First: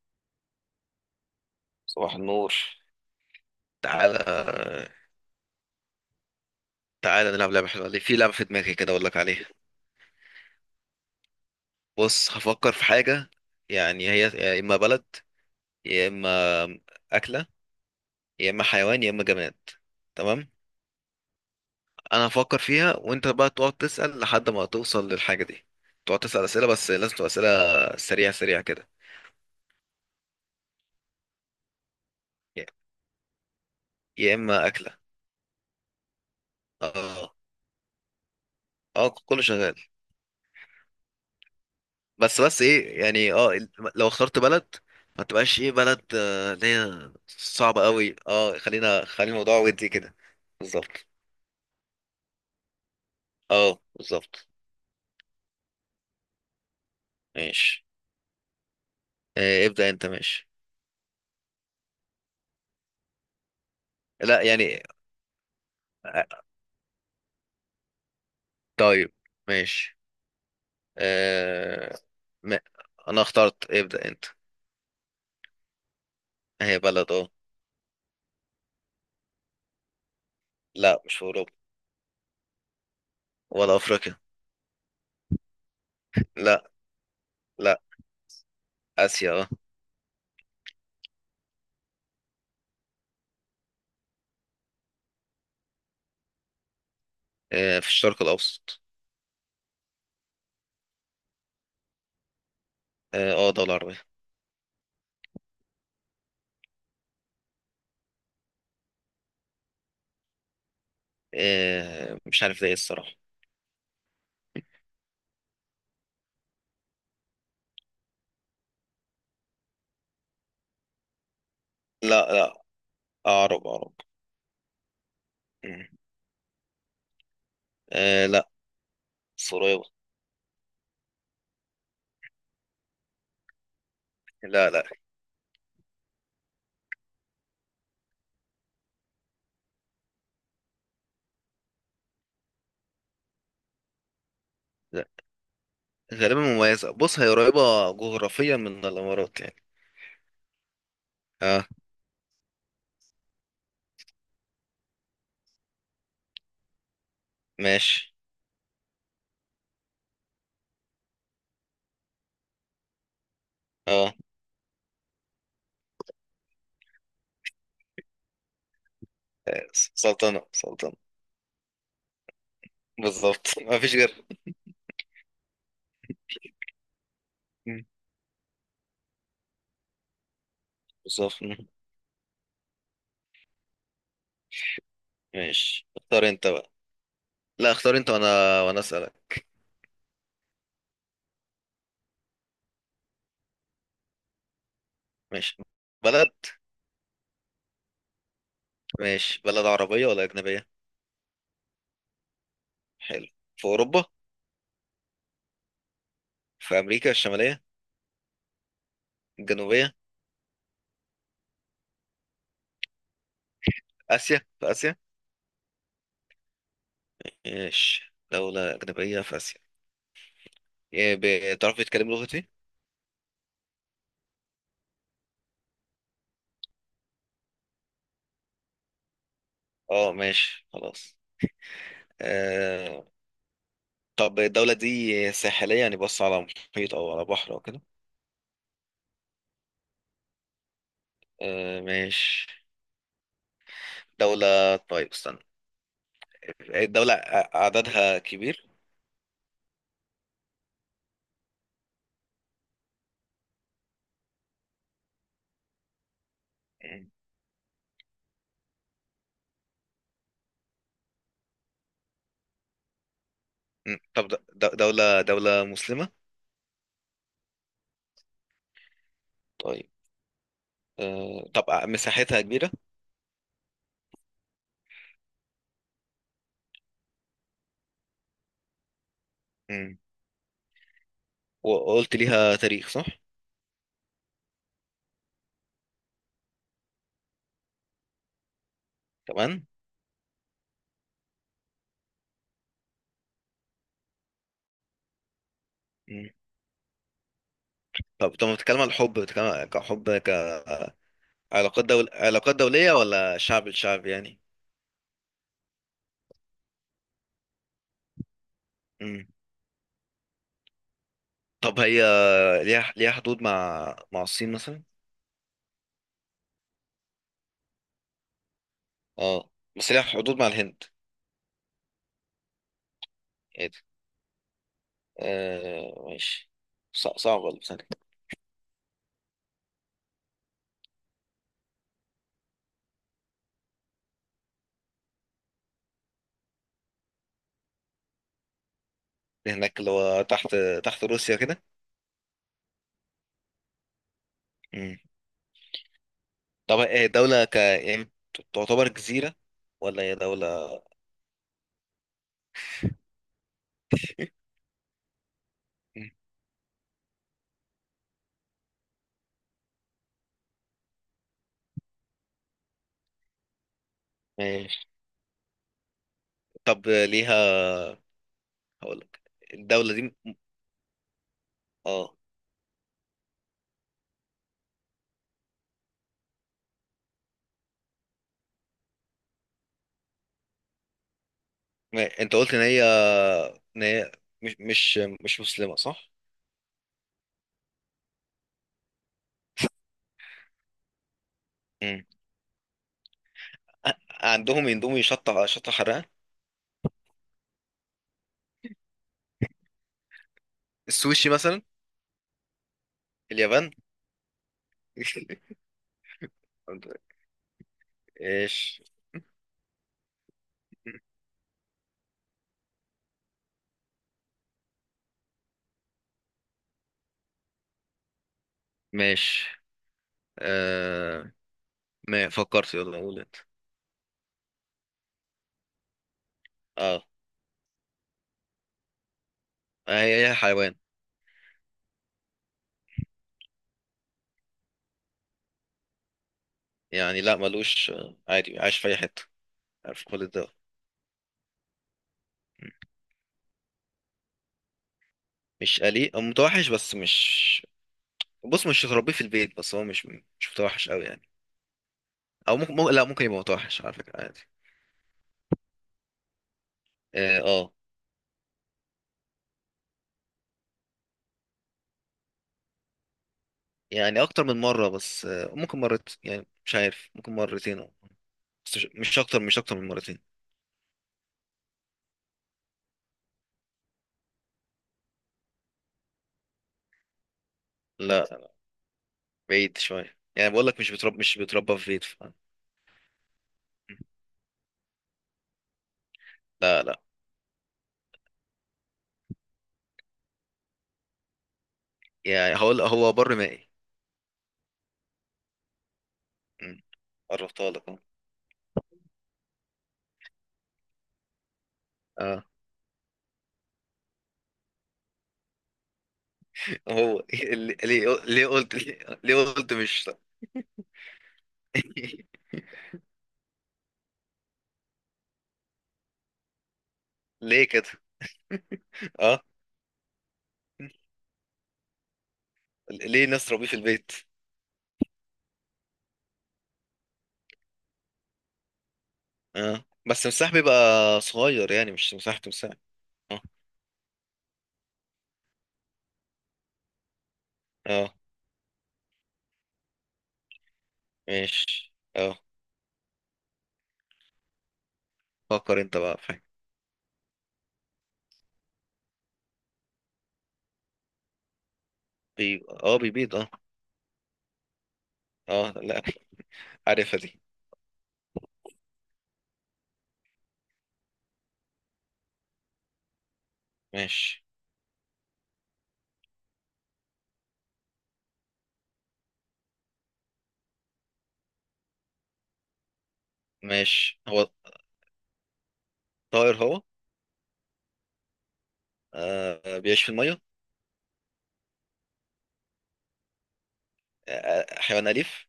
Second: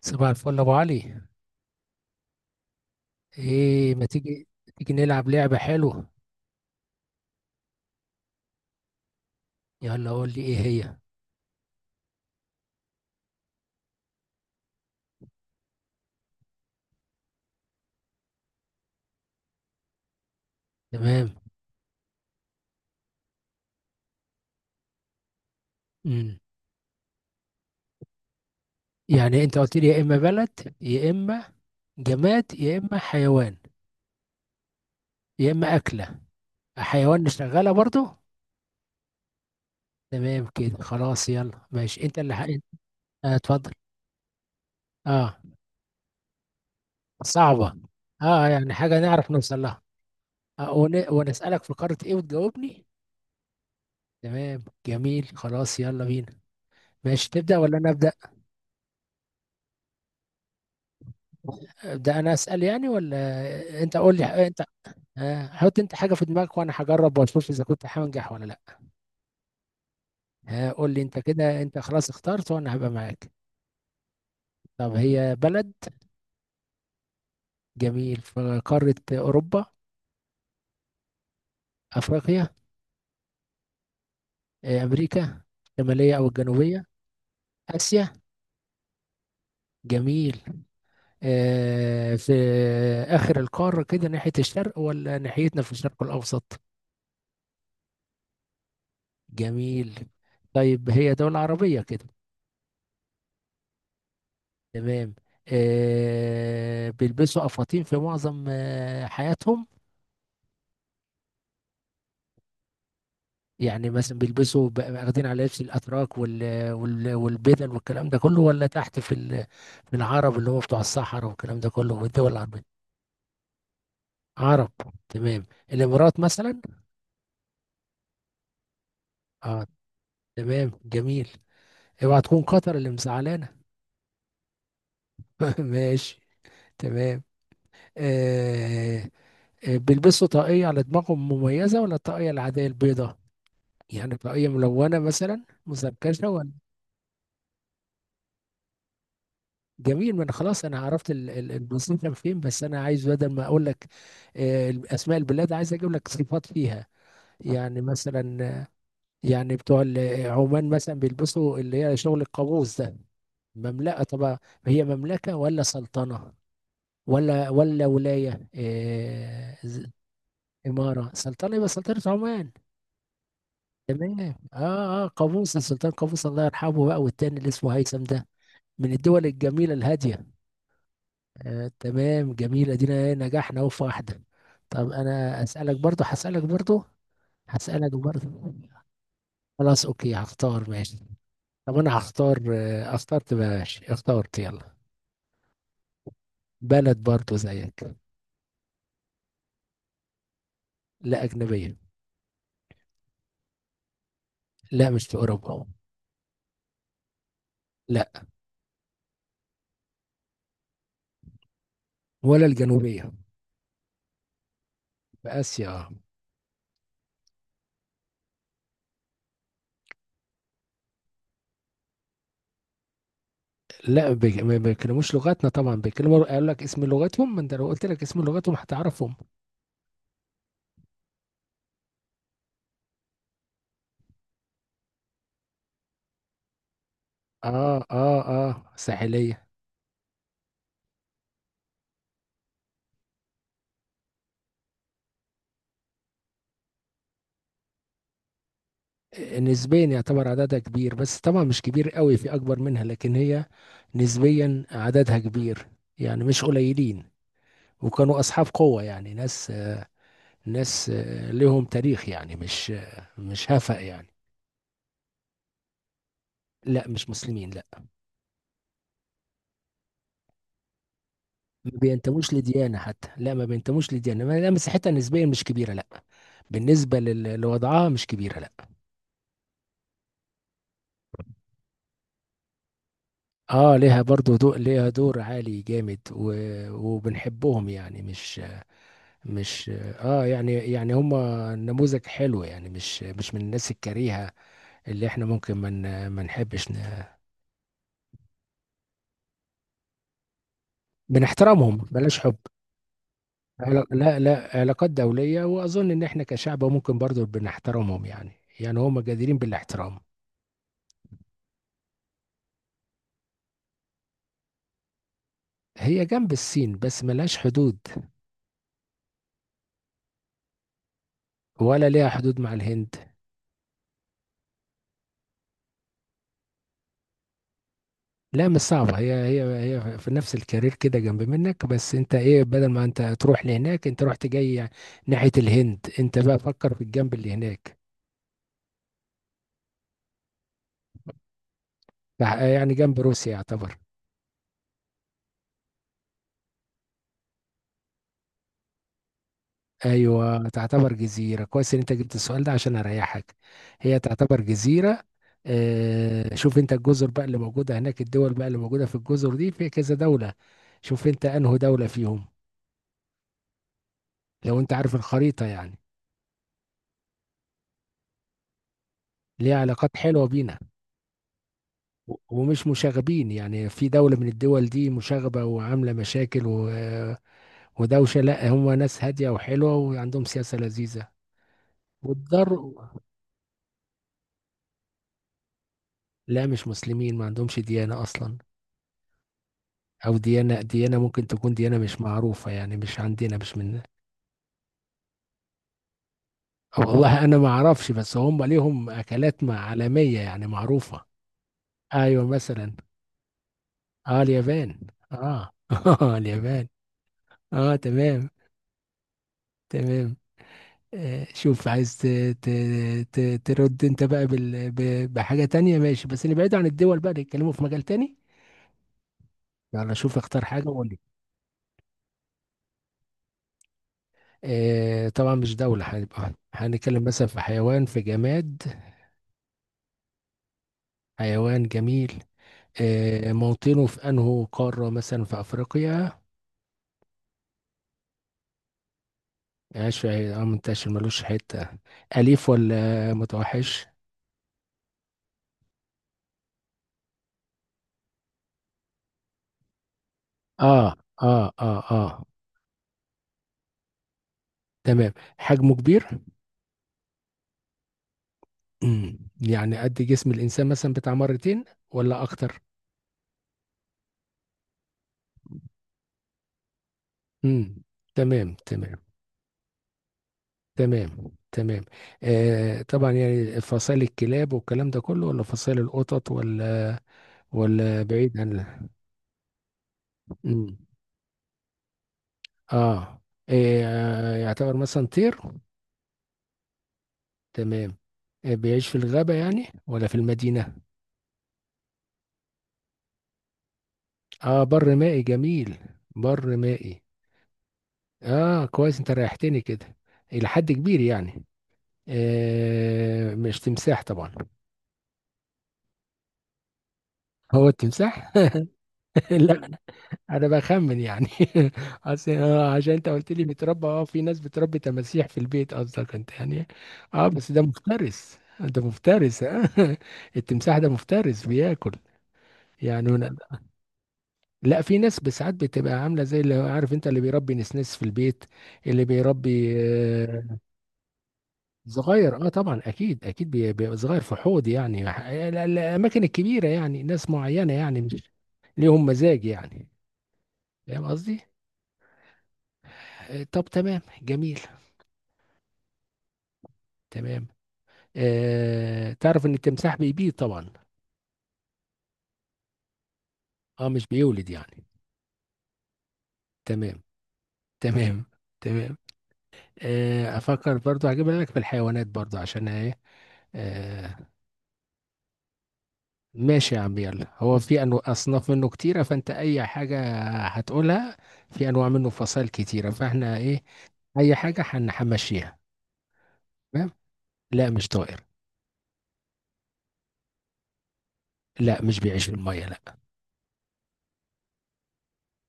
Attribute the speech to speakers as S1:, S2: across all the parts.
S1: صباح الفل يا ابو علي.
S2: صباح النور.
S1: ايه ما تيجي؟
S2: تعالى
S1: تيجي نلعب لعبة حلوة.
S2: تعالى، نلعب لعبة حلوة. ليه؟ في لعبة في دماغي كده أقول لك عليها.
S1: يلا قول لي ايه هي.
S2: بص، هفكر في حاجة. يعني هي يا إما بلد، يا إما أكلة، يا إما حيوان، يا إما جماد. تمام.
S1: تمام.
S2: أنا هفكر فيها وأنت بقى تقعد تسأل لحد ما توصل للحاجة دي. تقعد
S1: امم
S2: تسأل أسئلة، بس لازم تبقى أسئلة سريعة سريعة كده.
S1: يعني انت قلت لي يا اما بلد، يا اما جماد،
S2: يا
S1: يا اما حيوان،
S2: يا إما أكلة.
S1: يا اما اكلة. حيوان
S2: آه،
S1: نشغلها برضو.
S2: آه، كله شغال.
S1: تمام كده خلاص، يلا ماشي انت اللي
S2: بس
S1: حق...
S2: بس ايه، يعني
S1: آه، اتفضل.
S2: لو اخترت بلد ما
S1: اه
S2: تبقاش ايه بلد اللي هي
S1: صعبة.
S2: صعبة قوي.
S1: اه
S2: اه
S1: يعني حاجة
S2: خلينا
S1: نعرف
S2: خلي الموضوع
S1: نوصل لها.
S2: ودي كده. بالظبط.
S1: ونسألك في قارة ايه وتجاوبني.
S2: اه، بالظبط.
S1: تمام جميل، خلاص يلا بينا. ماشي تبدأ ولا
S2: ماشي.
S1: انا ابدأ؟
S2: آه، ابدأ انت، ماشي.
S1: ده انا اسال يعني، ولا انت قول
S2: لا،
S1: لي انت.
S2: يعني.
S1: حط انت حاجه في
S2: آه،
S1: دماغك وانا هجرب واشوف اذا كنت هنجح ولا لا.
S2: طيب. ماشي.
S1: قول لي انت كده، انت
S2: آه،
S1: خلاص اخترت
S2: ما
S1: وانا هبقى
S2: انا
S1: معاك.
S2: اخترت. ابدأ انت.
S1: طب هي بلد؟
S2: هي بلد، اه.
S1: جميل. في قاره اوروبا؟
S2: لا، مش في اوروبا.
S1: افريقيا؟
S2: ولا افريقيا.
S1: امريكا الشماليه او
S2: لا،
S1: الجنوبيه؟
S2: لا،
S1: اسيا؟
S2: اسيا، اه.
S1: جميل. في اخر القاره كده ناحيه الشرق، ولا ناحيتنا في الشرق الاوسط؟
S2: آه، في الشرق الاوسط.
S1: جميل. طيب هي دوله عربيه كده؟
S2: اه، آه، دولة عربية.
S1: تمام. بيلبسوا افاطين في معظم حياتهم.
S2: آه، مش عارف ده ايه الصراحة.
S1: يعني مثلا بيلبسوا واخدين على لبس الاتراك والبدل والكلام ده كله، ولا تحت في في العرب اللي هو بتوع الصحراء والكلام ده كله والدول
S2: لا، لا،
S1: العربية؟
S2: عرب عرب.
S1: عرب. تمام. الامارات مثلا.
S2: آه، لا، بس
S1: اه
S2: قريبة.
S1: تمام جميل. اوعى تكون قطر اللي مزعلانه.
S2: لا، لا،
S1: ماشي. تمام. آه بيلبسوا طاقية على دماغهم مميزة، ولا الطاقية العادية البيضاء؟ يعني طاقية ملونة
S2: لا،
S1: مثلا، مزركشة؟
S2: غالبا مميزة. بص، هي قريبة جغرافيا من الإمارات يعني.
S1: جميل. ما انا خلاص، انا عرفت
S2: اه،
S1: المصيف كان فين، بس انا عايز بدل ما اقول لك اسماء البلاد، عايز اجيب لك صفات فيها. يعني
S2: ماشي.
S1: مثلا يعني بتوع عمان مثلا بيلبسوا اللي هي شغل القابوس ده. مملكه
S2: اه،
S1: طبعا. هي مملكه ولا سلطنه ولايه
S2: آه، سلطنة سلطنة.
S1: اماره؟ سلطنه، يبقى سلطنه عمان.
S2: بالظبط مفيش
S1: تمام.
S2: غير.
S1: اه قابوس، السلطان قابوس الله يرحمه بقى، والتاني اللي اسمه
S2: مم.
S1: هيثم ده. من الدول الجميله الهاديه.
S2: بالظبط. مم.
S1: تمام جميل. ادينا إيه، نجحنا اهو في واحدة. طب انا اسألك
S2: ماشي،
S1: برضو،
S2: اختار
S1: هسألك
S2: انت بقى.
S1: برضو،
S2: لا،
S1: هسألك
S2: اختار انت
S1: برضو.
S2: وانا اسألك.
S1: خلاص اوكي هختار، ماشي. طب انا هختار، اخترت بقى. ماشي اخترت، يلا.
S2: ماشي. بلد.
S1: بلد برضو زيك.
S2: ماشي. بلد عربية ولا أجنبية؟
S1: لا اجنبية.
S2: حلو. في أوروبا؟
S1: لا مش في اوروبا.
S2: في أمريكا الشمالية؟
S1: لا.
S2: الجنوبية؟
S1: ولا الجنوبية.
S2: آسيا، في آسيا؟
S1: في اسيا آه.
S2: ماشي، دولة أجنبية في آسيا. إيه، بتعرف تتكلم لغتي؟
S1: لا ما بيتكلموش لغتنا طبعا، بيتكلموا قال لك اسم لغتهم. ما انت لو قلت لك اسم لغتهم هتعرفهم.
S2: اه، ماشي، خلاص. آه، طب الدولة دي ساحلية؟ يعني بص على محيط أو على بحر أو كده.
S1: اه اه اه. ساحلية.
S2: آه، ماشي. دولة. طيب، استنى. الدولة عددها كبير.
S1: نسبيا يعتبر عددها كبير، بس طبعا مش كبير قوي، في اكبر منها، لكن هي نسبيا عددها كبير. يعني مش قليلين. وكانوا اصحاب قوة، يعني ناس لهم تاريخ يعني، مش هفأ يعني.
S2: طب دولة مسلمة؟
S1: لا مش مسلمين لا.
S2: طيب. آه، طب
S1: ما بينتموش
S2: مساحتها كبيرة؟
S1: لديانة حتى، لا ما بينتموش لديانة لا مساحتها نسبيا مش كبيرة لا. بالنسبة لوضعها مش كبيرة لا.
S2: م. وقلت ليها تاريخ، صح؟
S1: اه ليها برضو، ليها دور عالي جامد وبنحبهم يعني، مش
S2: كمان.
S1: مش اه يعني هم نموذج حلو، يعني مش من الناس الكريهة اللي احنا ممكن ما من ما
S2: م.
S1: نحبش
S2: طب بتتكلم عن الحب، بتتكلم كحب، كعلاقات؟
S1: بنحترمهم،
S2: دول
S1: بلاش حب.
S2: علاقات دولية ولا شعب لشعب
S1: لا
S2: يعني؟
S1: لا علاقات دولية، واظن ان احنا كشعب ممكن برضو بنحترمهم يعني. يعني هم
S2: م.
S1: جديرين بالاحترام.
S2: طب هي ليها حدود مع الصين مثلا؟
S1: هي جنب الصين بس ملهاش حدود.
S2: اه، بس ليها حدود مع الهند؟
S1: ولا ليها حدود مع الهند.
S2: ايه ده. آه، ماشي. صعب والله. ثانية.
S1: لا مش صعبة، هي في نفس الكارير كده جنب منك. بس انت ايه، بدل ما انت تروح لهناك، انت رحت جاي ناحية الهند. انت بقى فكر في الجنب اللي هناك.
S2: هناك اللي هو تحت روسيا كده.
S1: يعني جنب روسيا يعتبر.
S2: مم. طب إيه، دولة يعني تعتبر جزيرة ولا هي
S1: ايوه
S2: دولة؟
S1: تعتبر جزيره. كويس ان انت جبت السؤال ده، عشان اريحك. هي تعتبر جزيره.
S2: مم.
S1: شوف انت الجزر بقى اللي موجوده هناك، الدول بقى اللي موجوده في الجزر دي في كذا دوله. شوف انت انه دوله فيهم. لو انت
S2: ماشي،
S1: عارف الخريطه يعني.
S2: طب ليها. هقول لك.
S1: ليها
S2: الدولة
S1: علاقات
S2: دي.
S1: حلوه بينا.
S2: اه،
S1: ومش مشاغبين. يعني في دولة من الدول دي مشاغبة وعاملة مشاكل ودوشة؟ لا، هم ناس هادية وحلوة، وعندهم سياسة لذيذة.
S2: انت قلت ان
S1: والضر.
S2: هي ان هي مش مسلمة، صح؟
S1: لا مش مسلمين، ما عندهمش ديانة أصلا. او ديانة ممكن تكون ديانة مش
S2: مم.
S1: معروفة يعني، مش عندنا، مش من.
S2: ع- عندهم يندومي، شطة شطة حرقة.
S1: أو والله انا ما اعرفش، بس هم ليهم اكلات عالمية يعني، معروفة.
S2: السوشي مثلا.
S1: ايوه مثلا.
S2: اليابان.
S1: اه اليابان. اه اه اليابان. اه تمام
S2: ايش.
S1: تمام. شوف، عايز ترد انت بقى بحاجة تانية. ماشي، بس نبعد عن الدول بقى، نتكلموا في مجال تاني.
S2: ماشي.
S1: يلا شوف، اختار حاجة وقول لي.
S2: آه... ما فكرت. يلا قول انت.
S1: طبعا مش دولة، هنبقى هنتكلم
S2: اه،
S1: مثلا في حيوان، في جماد.
S2: هي هي حيوان.
S1: حيوان جميل. موطنه في انه قارة؟ مثلا في افريقيا؟
S2: يعني لا، ملوش، عادي عايش في اي حته.
S1: عاش
S2: عارف
S1: في.
S2: كل
S1: اه
S2: الدول.
S1: منتشر، ملوش حتة. اليف ولا متوحش؟
S2: مش أليف أو متوحش، بس مش. بص، مش تربيه في البيت، بس هو مش متوحش
S1: اه
S2: قوي يعني.
S1: اه اه اه
S2: او ممكن، لا، ممكن يبقى متوحش على فكره، عادي.
S1: تمام. حجمه كبير.
S2: اه، آه.
S1: مم. يعني قد جسم الانسان مثلا، بتاع مرتين ولا اكتر؟
S2: يعني اكتر من مره، بس ممكن مرت، يعني مش عارف، ممكن مرتين
S1: مم.
S2: أو.
S1: تمام
S2: بس مش
S1: تمام.
S2: مش اكتر، مش اكتر من مرتين.
S1: تمام تمام. طبعا، يعني فصائل الكلاب والكلام ده كله، ولا فصائل القطط، ولا
S2: لا،
S1: بعيد عن.
S2: بعيد شويه، يعني بقول
S1: مم.
S2: لك مش بتربى في بيت.
S1: اه إيه يعتبر مثلا طير؟
S2: لا، لا.
S1: تمام. بيعيش في الغابة يعني، ولا في المدينة؟
S2: يعني هقول هو بر مائي.
S1: اه بر مائي، جميل. بر
S2: م.
S1: مائي.
S2: قربتها لك أهو.
S1: اه كويس، انت ريحتني كده. الى حد كبير يعني.
S2: آه،
S1: مش تمساح طبعا؟
S2: هو
S1: هو
S2: ليه ليه
S1: التمساح.
S2: ليه قلت ليه
S1: لا،
S2: قلت مش.
S1: انا بخمن يعني. اصل عشان انت قلت لي بيتربى، اه في ناس بتربي تماسيح في البيت قصدك انت، يعني. اه بس ده
S2: ليه كده؟
S1: مفترس، ده مفترس.
S2: اه.
S1: آه. التمساح ده مفترس، بياكل يعني.
S2: ليه ناس تربيه في البيت؟
S1: لا، في ناس بساعات بتبقى عامله زي اللي عارف انت اللي بيربي نسنس في البيت، اللي بيربي.
S2: اه، بس مساح،
S1: آه،
S2: بيبقى صغير يعني، مش
S1: صغير،
S2: مساحة
S1: اه
S2: تمساح.
S1: طبعا اكيد
S2: اه،
S1: اكيد بيبقى صغير في حوض، يعني الاماكن الكبيره، يعني ناس معينه يعني،
S2: اه،
S1: مش ليهم مزاج يعني. فاهم قصدي؟
S2: ماشي، اه.
S1: طب تمام جميل.
S2: فكر انت بقى، فاهم.
S1: تمام. تعرف ان التمساح بيبيض طبعا.
S2: بي... اه بيبيض، اه.
S1: اه مش بيولد يعني.
S2: اه، لا.
S1: تمام
S2: عارفها دي.
S1: تمام تمام. افكر برضو، هجيب لك في الحيوانات برضو، عشان ايه. آه
S2: ماشي.
S1: ماشي يا عم، يلا. هو في انواع اصناف منه كتيره، فانت اي حاجه هتقولها. في انواع منه فصائل كتيره، فاحنا ايه،
S2: ماشي.
S1: اي
S2: هو
S1: حاجه هنمشيها.
S2: طائر هو؟
S1: تمام. لا مش طائر.
S2: آه، بيعيش في المية؟
S1: لا مش بيعيش في الميه لا.
S2: آه، حيوان أليف؟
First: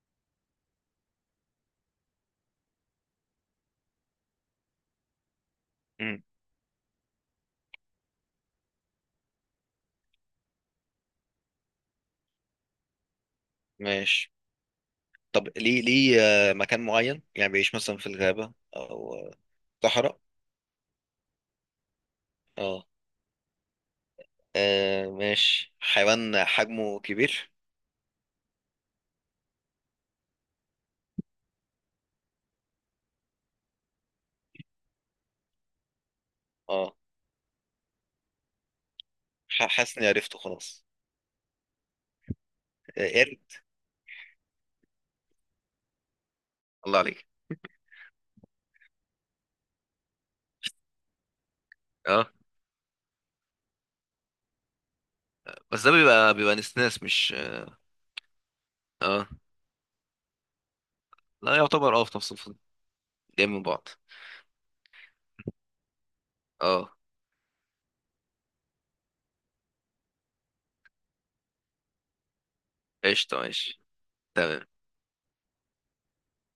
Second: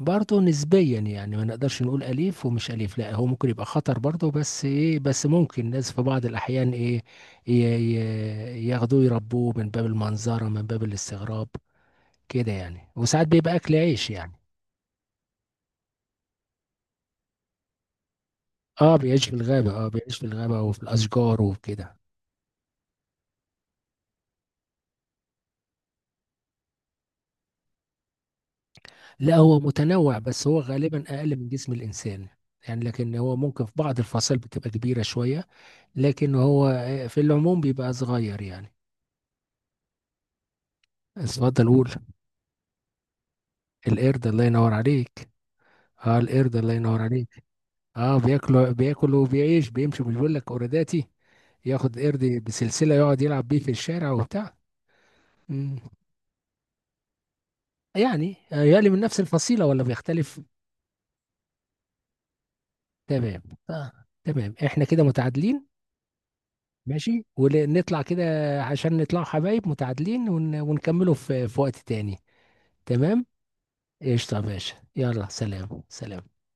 S1: برضه نسبيا يعني، ما نقدرش نقول اليف ومش اليف، لا هو ممكن يبقى خطر برضه، بس ايه، بس ممكن الناس في
S2: مم.
S1: بعض الاحيان ايه ياخدوه يربوه من باب المنظره، من باب الاستغراب كده يعني. وساعات بيبقى اكل عيش يعني.
S2: ماشي، طب ليه مكان معين يعني بيعيش مثلا في الغابة أو
S1: بيعيش
S2: صحراء؟
S1: في الغابه وفي الاشجار وكده.
S2: اه. آه، ماشي، حيوان حجمه كبير.
S1: لا هو متنوع، بس هو غالبا اقل من جسم الانسان يعني. لكن هو ممكن في بعض الفصائل بتبقى كبيره شويه. لكن هو
S2: اه.
S1: في العموم بيبقى صغير يعني.
S2: حاسس اني عرفته خلاص.
S1: اتفضل قول.
S2: آه، قرد.
S1: القرد، الله ينور عليك. اه القرد، الله
S2: الله
S1: ينور
S2: عليك.
S1: عليك. اه بياكل وبيعيش، بيمشي. مش بيقول لك قرداتي ياخد
S2: اه،
S1: قرد بسلسله يقعد يلعب بيه في الشارع وبتاع. مم.
S2: بس ده بيبقى نسناس مش.
S1: يعني يقلي من نفس
S2: اه،
S1: الفصيله ولا بيختلف؟
S2: لا يعتبر، في نفس الفصل.
S1: تمام
S2: جاي من بعض.
S1: آه. تمام، احنا كده متعادلين.
S2: اه،
S1: ماشي، ونطلع كده، عشان نطلع حبايب متعادلين ونكمله في وقت تاني. تمام.
S2: قشطة، ماشي.
S1: قشطة يا
S2: تمام.
S1: باشا، يلا. سلام سلام.